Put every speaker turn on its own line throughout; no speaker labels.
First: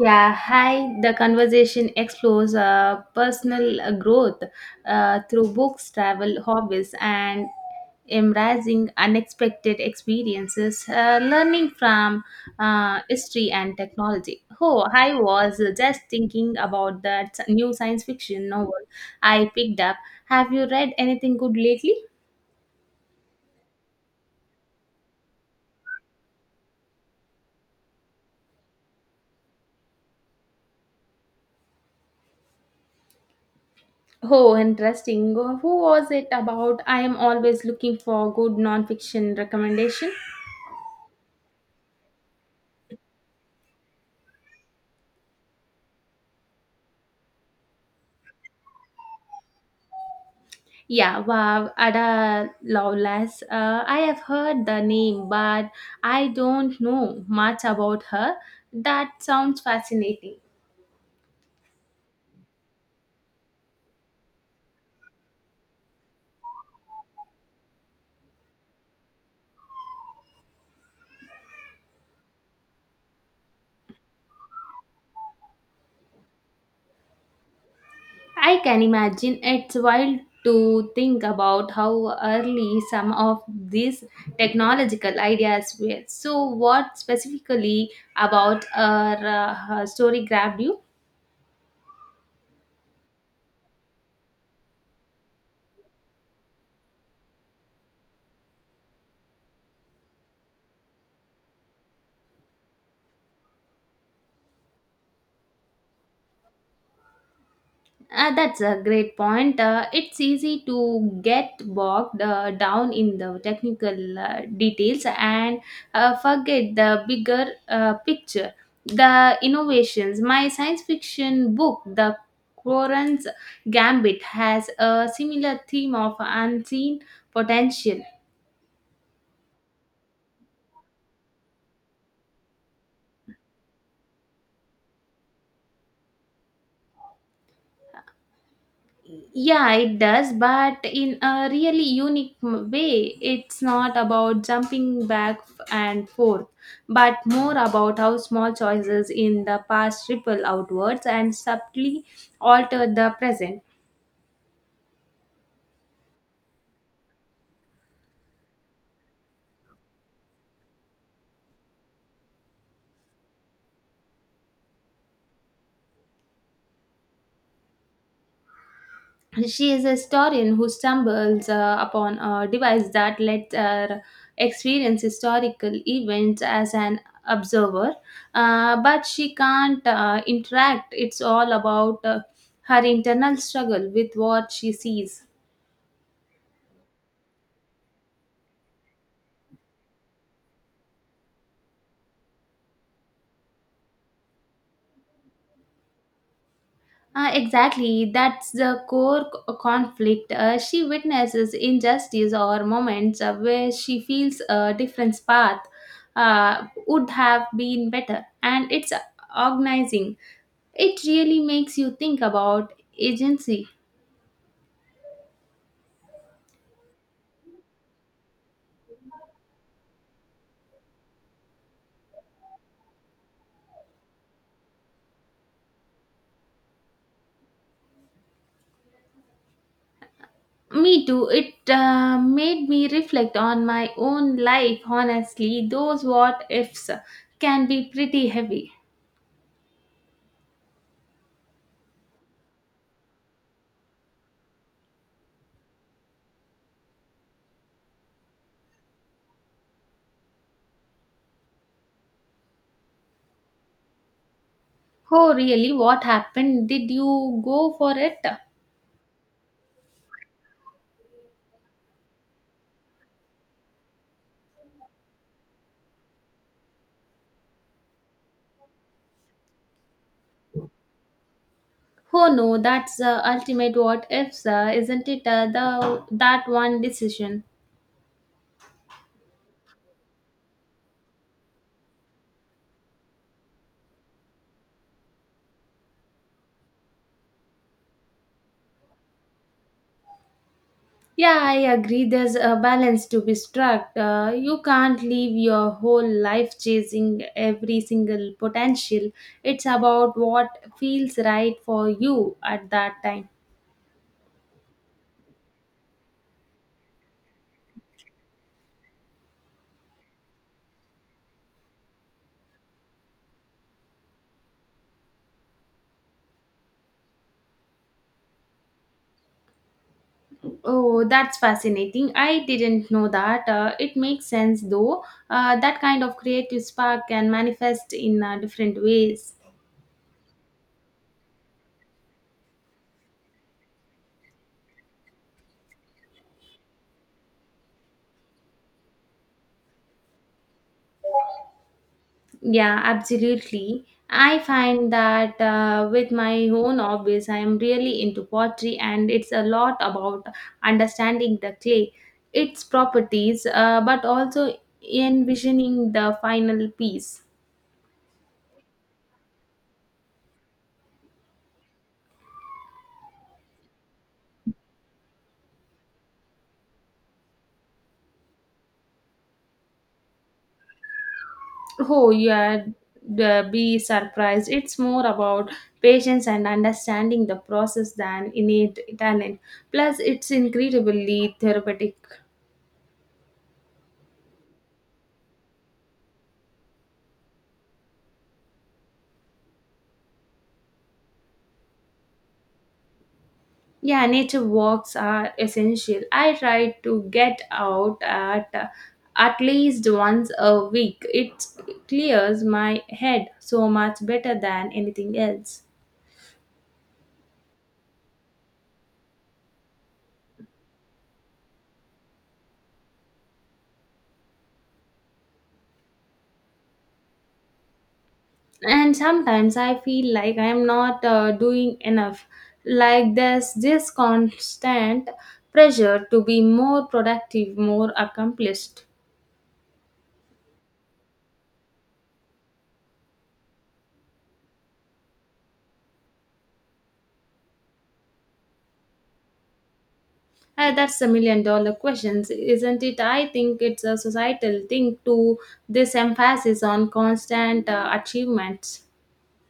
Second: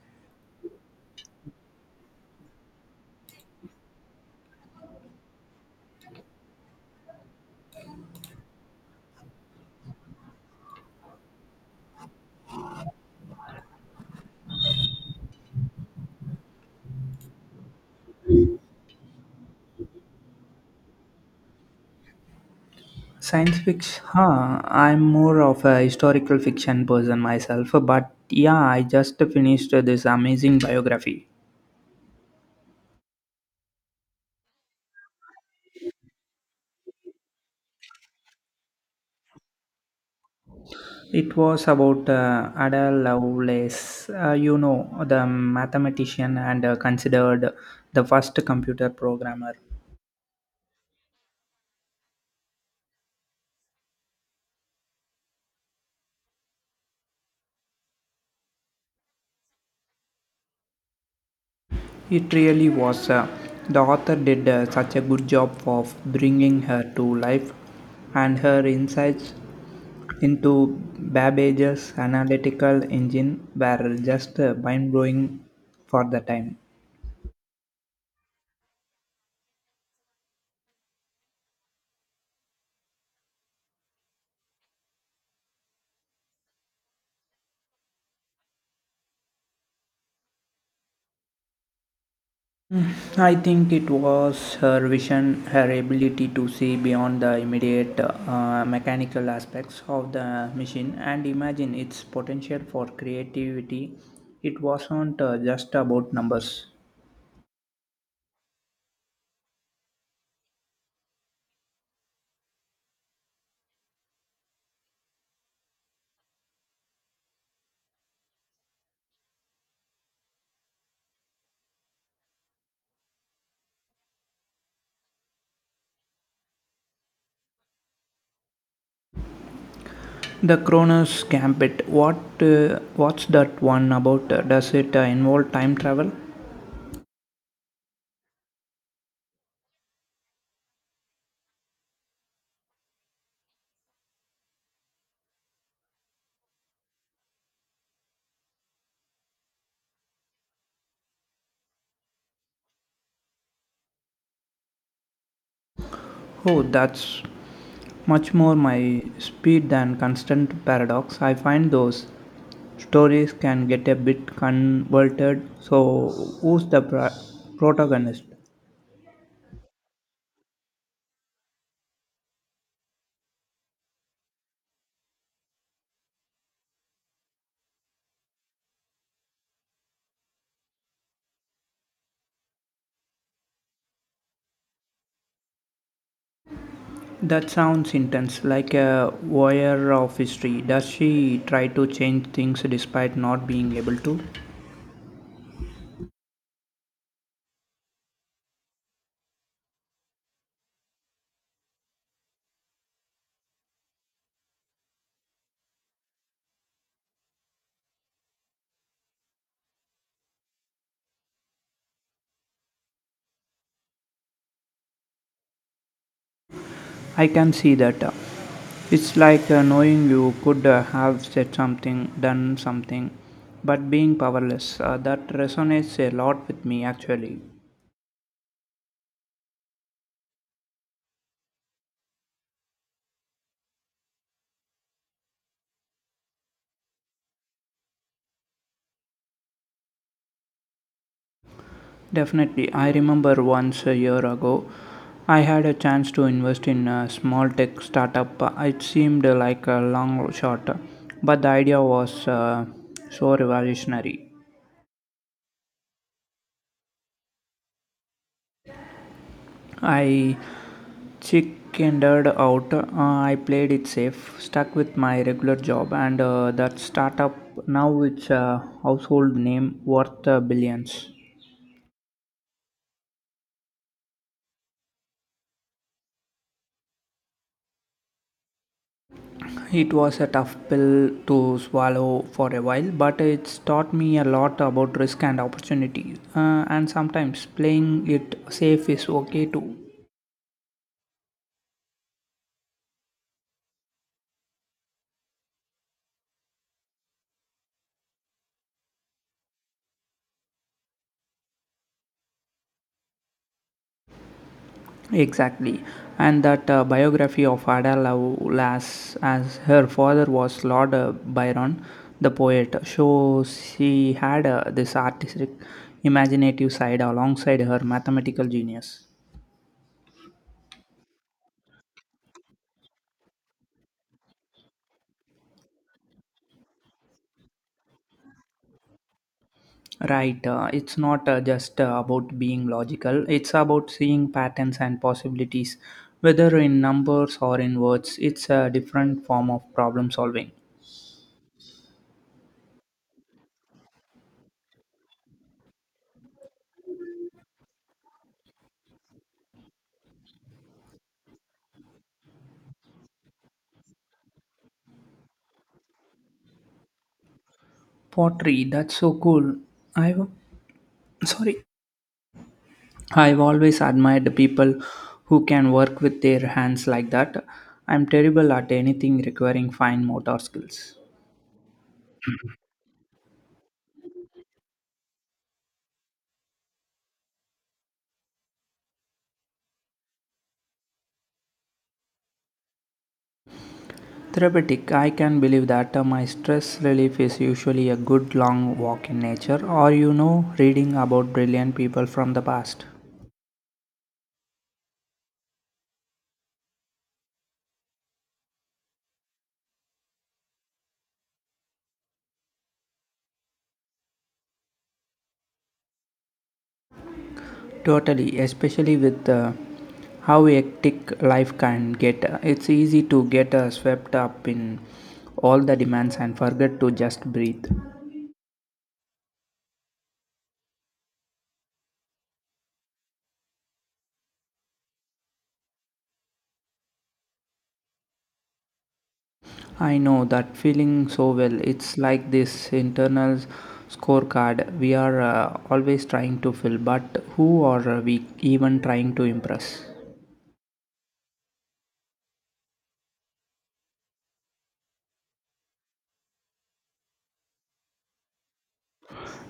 Yeah, hi. The conversation explores personal growth through books, travel, hobbies, and embracing unexpected experiences, learning from history and technology. Oh, I was just thinking about that new science fiction novel I picked up. Have you read anything good lately?
Science fiction, huh? I'm more of a historical fiction person myself, but yeah, I just finished this amazing biography.
Oh, interesting. Who was it about? I am always looking for good non-fiction recommendation.
It was about Ada Lovelace, the mathematician and considered the first computer programmer.
Yeah, wow, Ada Lovelace. I have heard the name, but I don't know much about her. That sounds fascinating.
It really was. The author did such a good job of bringing her to life, and her insights into Babbage's analytical engine were just mind-blowing for the time.
I can imagine it's wild to think about how early some of these technological ideas were. So, what specifically about her, her story grabbed you?
I think it was her vision, her ability to see beyond the immediate mechanical aspects of the machine and imagine its potential for creativity. It wasn't just about numbers.
That's a great point. It's easy to get bogged down in the technical details and forget the bigger picture, the innovations. My science fiction book, The Quorum's Gambit, has a similar theme of unseen potential.
The Kronos Gambit. What's that one about? Does it involve time travel?
Yeah, it does, but in a really unique way. It's not about jumping back and forth, but more about how small choices in the past ripple outwards and subtly alter the present.
Oh, that's much more my speed than Constant Paradox. I find those stories can get a bit convoluted. So, who's the pra- protagonist?
She is a historian who stumbles upon a device that lets her experience historical events as an observer, but she can't interact. It's all about her internal struggle with what she sees.
That sounds intense, like a warrior of history. Does she try to change things despite not being able to?
Exactly, that's the core conflict. She witnesses injustice or moments where she feels a different path would have been better, and it's agonizing. It really makes you think about agency.
I can see that. It's like knowing you could have said something, done something, but being powerless. That resonates a lot with me actually.
Me too. It made me reflect on my own life. Honestly, those what ifs can be pretty heavy.
Definitely, I remember once a year ago, I had a chance to invest in a small tech startup. It seemed like a long shot, but the idea was uh, so revolutionary.
Oh, really? What happened? Did you go for it?
I chickened out. I played it safe, stuck with my regular job and that startup. Now it's a household name worth billions.
Oh no, that's ultimate what ifs, isn't it? The that one decision.
It was a tough pill to swallow for a while, but it's taught me a lot about risk and opportunity. And sometimes playing it safe is okay too.
Yeah, I agree. There's a balance to be struck. You can't live your whole life chasing every single potential. It's about what feels right for you at that time.
Exactly, and that biography of Ada Lovelace, as her father was Lord Byron, the poet, shows she had this artistic, imaginative side alongside her mathematical genius.
Oh, that's fascinating. I didn't know that. It makes sense though. That kind of creative spark can manifest in different ways.
Right, it's not just about being logical, it's about seeing patterns and possibilities, whether in numbers or in words. It's a different form of problem solving.
Yeah, absolutely. I find that with my own hobbies, I am really into pottery, and it's a lot about understanding the clay, its properties, but also envisioning the final piece.
Pottery, that's so cool. I w- Sorry. I've always admired the people who can work with their hands like that. I'm terrible at anything requiring fine motor skills.
Oh, yeah, the, be surprised. It's more about patience and understanding the process than innate talent. Plus, it's incredibly therapeutic.
Therapeutic, I can believe that. My stress relief is usually a good long walk in nature or, you know, reading about brilliant people from the past.
Yeah, nature walks are essential. I try to get out at at least once a week. It clears my head so much better than anything else.
Totally, especially with how hectic life can get. It's easy to get swept up in all the demands and forget to just breathe.
And sometimes I feel like I'm not doing enough. Like there's this constant pressure to be more productive, more accomplished.
I know that feeling so well. It's like this internal scorecard we are always trying to fill, but who are we even trying to impress?
That's a million dollar question, isn't it? I think it's a societal thing to this emphasis on constant achievements.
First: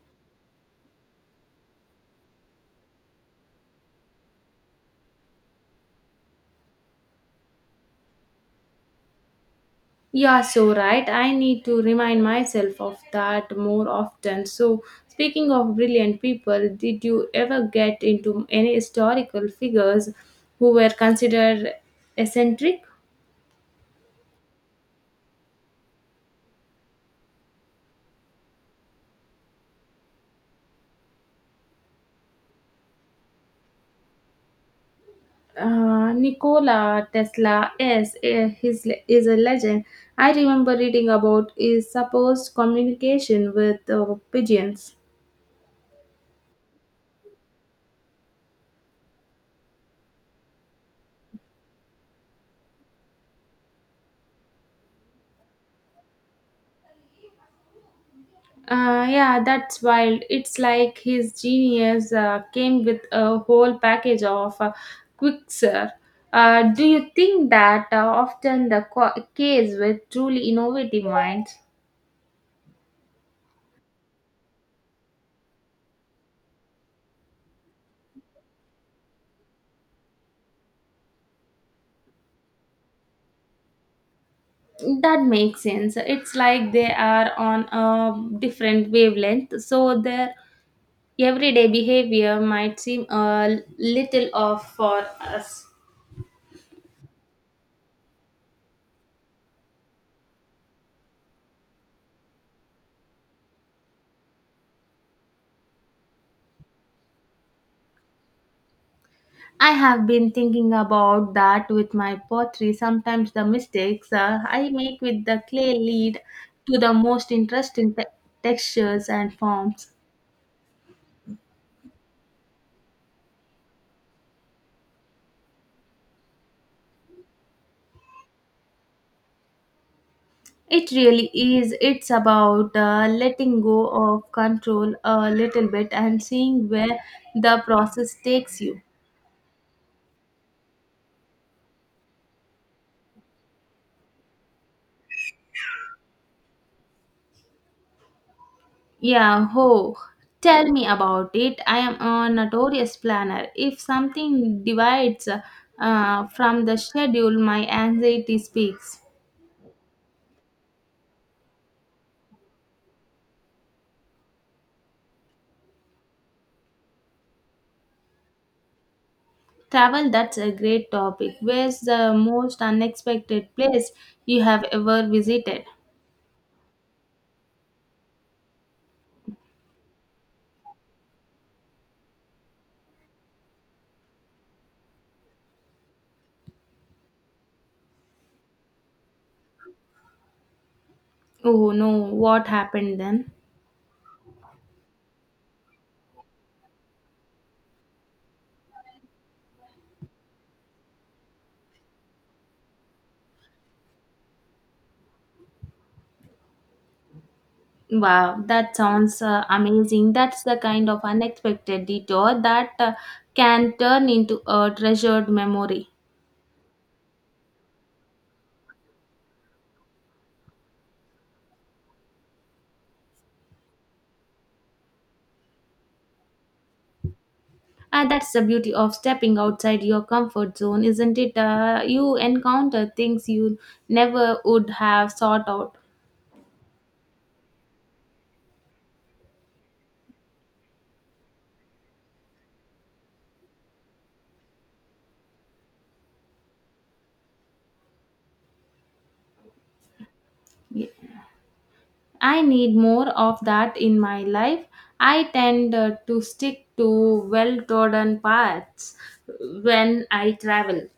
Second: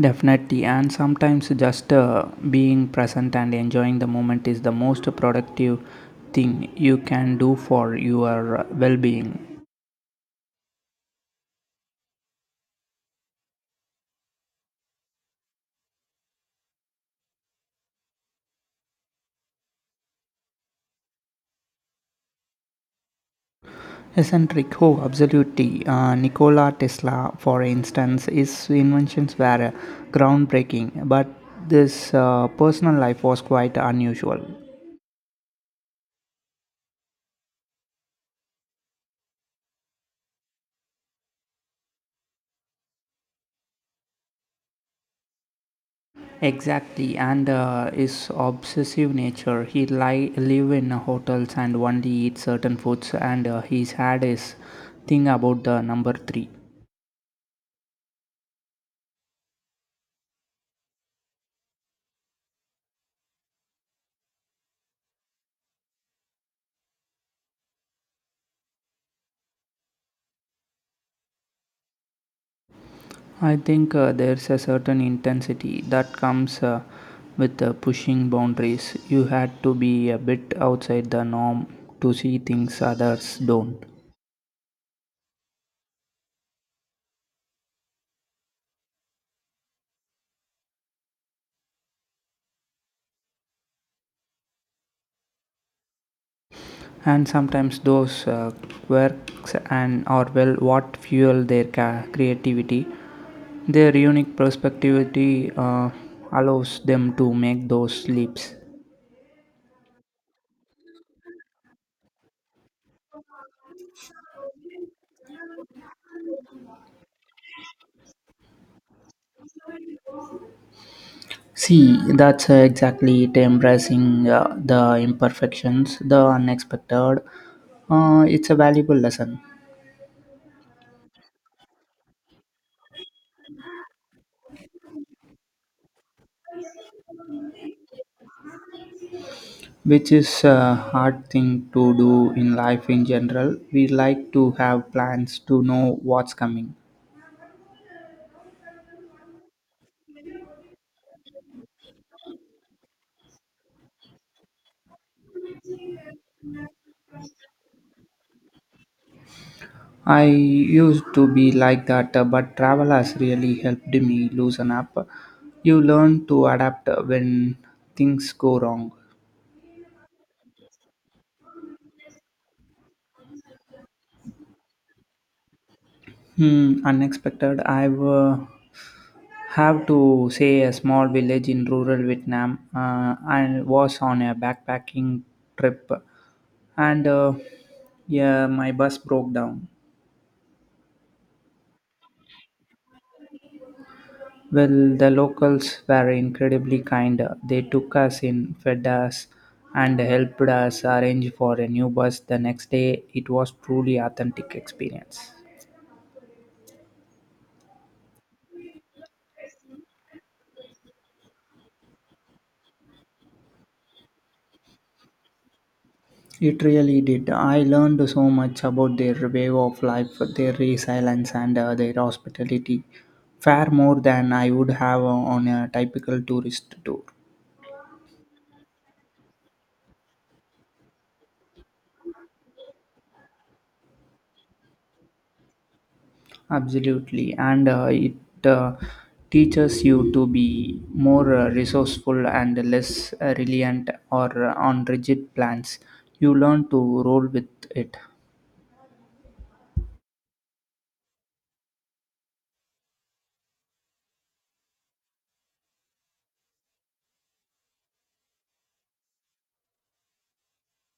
Definitely, and sometimes just being present and enjoying the moment is the most productive thing you can do for your well being.
Yeah, so right. I need to remind myself of that more often. So, speaking of brilliant people, did you ever get into any historical figures who were considered eccentric?
Eccentric, oh, absolutely. Nikola Tesla, for instance, his inventions were groundbreaking, but this personal life was quite unusual.
Nikola Tesla is, is a legend. I remember reading about his supposed communication with pigeons.
Exactly, and his obsessive nature. Live in hotels and only eat certain foods, and he's had his thing about the number three.
Yeah, that's wild. It's like his genius came with a whole package of quicksilver. Do you think that often the case with truly innovative minds?
I think there's a certain intensity that comes with pushing boundaries. You had to be a bit outside the norm to see things others don't.
That makes sense. It's like they are on a different wavelength, so their everyday behavior might seem a little off for us.
And sometimes those quirks and or well what fuel their creativity. Their unique perspectivity allows them to make those leaps.
I have been thinking about that with my pottery. Sometimes the mistakes I make with the clay lead to the most interesting textures and forms.
See, that's exactly it embracing the imperfections, the unexpected. It's a valuable lesson,
It really is. It's about letting go of control a little bit and seeing where the process takes you.
which is a hard thing to do in life in general. We like to have plans to know what's coming.
Yeah, oh, tell me about it. I am a notorious planner. If something divides from the schedule, my anxiety speaks.
I used to be like that, but travel has really helped me loosen up. You learn to adapt when things go wrong.
Travel, that's a great topic. Where's the most unexpected place you have ever visited?
Hmm, unexpected. I've have to say a small village in rural Vietnam and was on a backpacking trip and yeah, my bus broke down.
Oh no, what happened then?
Well, the locals were incredibly kind, they took us in, fed us, and helped us arrange for a new bus the next day. It was truly authentic experience.
Wow, that sounds amazing. That's the kind of unexpected detour that can turn into a treasured memory.
It really did. I learned so much about their way of life, their resilience, and their hospitality, far more than I would have on a typical tourist tour.
And that's the beauty of stepping outside your comfort zone, isn't it? You encounter things you never would have sought out.
Absolutely, and it uh, teaches you to be more resourceful and less reliant or on rigid plans. You learn to roll with it.
Yeah. I need more of that in my life. I tend to stick to well trodden paths when I travel.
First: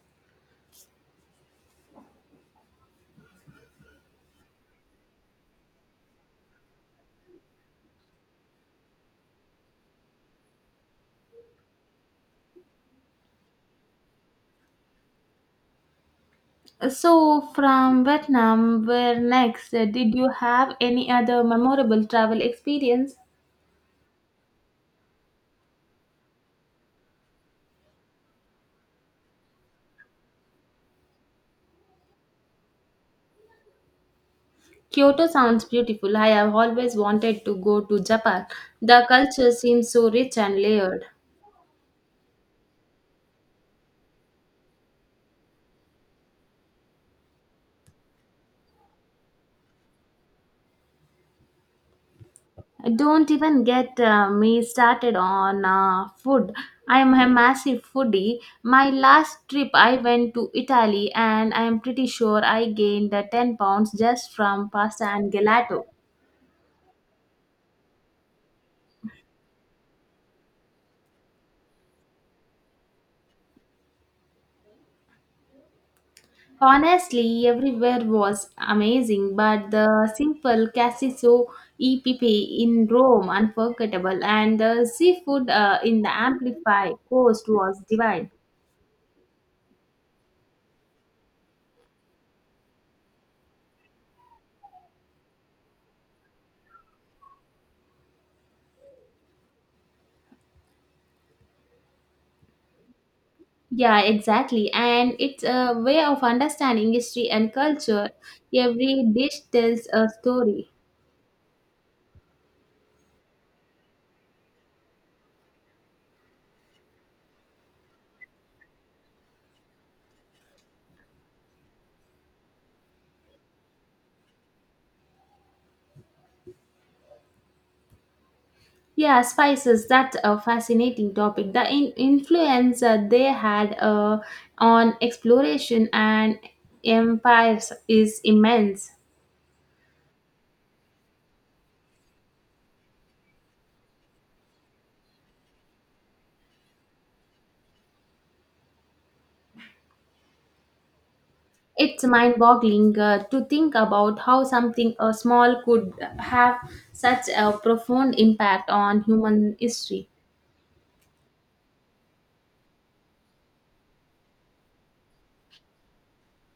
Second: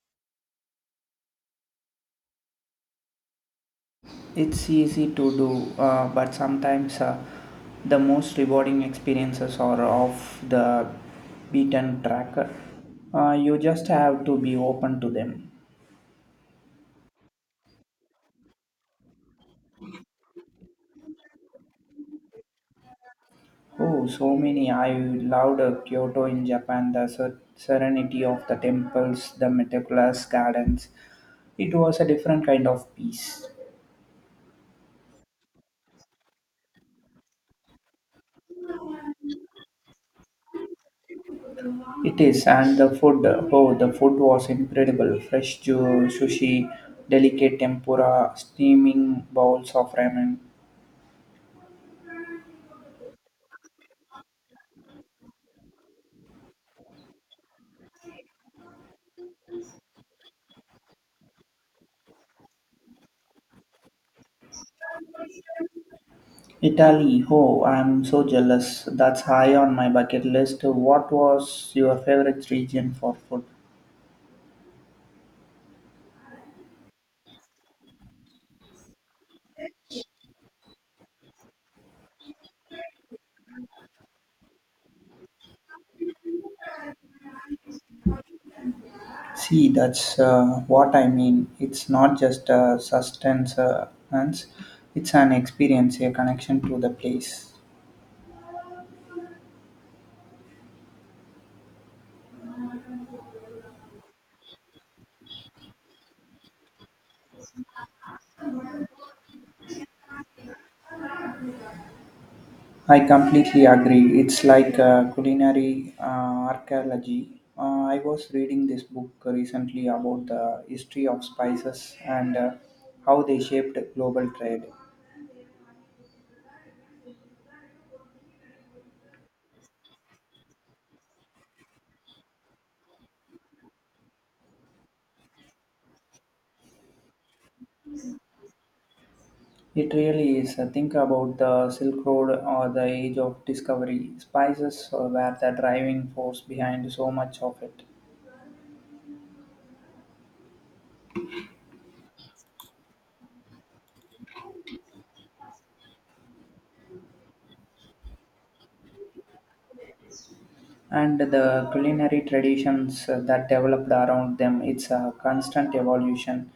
It's easy to do, but sometimes the most rewarding experiences are off the beaten track. You just have to be open to them.
So, from Vietnam, where next? Did you have any other memorable travel experience?
Oh, so many! I loved Kyoto in Japan, the serenity of the temples, the meticulous gardens. It was a different kind of peace.
Kyoto sounds beautiful. I have always wanted to go to Japan. The culture seems so rich and layered.
It is, and the food, oh, the food was incredible. Fresh sushi, delicate tempura, steaming bowls of ramen.
Don't even get me started on food. I am a massive foodie. My last trip, I went to Italy and I am pretty sure I gained 10 pounds just from pasta and gelato.
Italy, oh, I'm so jealous. That's high on my bucket list. What was your favorite region for food?
Honestly, everywhere was amazing, but the simple Cassiso EPP in Rome, unforgettable, and the seafood in the Amplify coast was divine.
See, that's what I mean. It's not just a sustenance, and it's an experience, a connection to the place.
Yeah, exactly. And it's a way of understanding history and culture. Every dish tells a story.
I completely agree. It's like culinary archaeology. I was reading this book recently about the history of spices and how they shaped global trade.
Yeah, spices, that's a fascinating topic. The influence they had on exploration and empires is immense.
It really is. Think about the Silk Road or the Age of Discovery. Spices were the driving force behind so much of it.
It's mind boggling to think about how something small could have such a profound impact on human history.
And the culinary traditions that developed around them, it's a constant evolution.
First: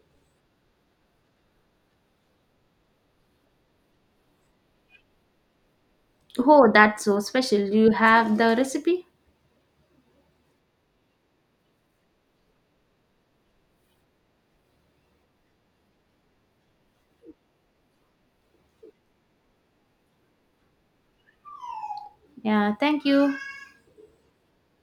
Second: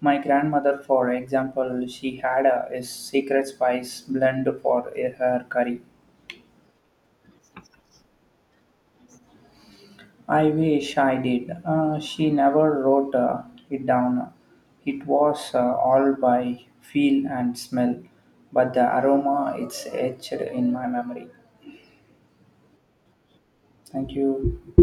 My grandmother, for example, she had a secret spice blend for her curry.
Oh, that's so special. Do you have the recipe?
I wish I did. She never wrote it down. It was all by feel and smell, but the aroma it's etched in my memory.
Yeah, thank you.
Thank you.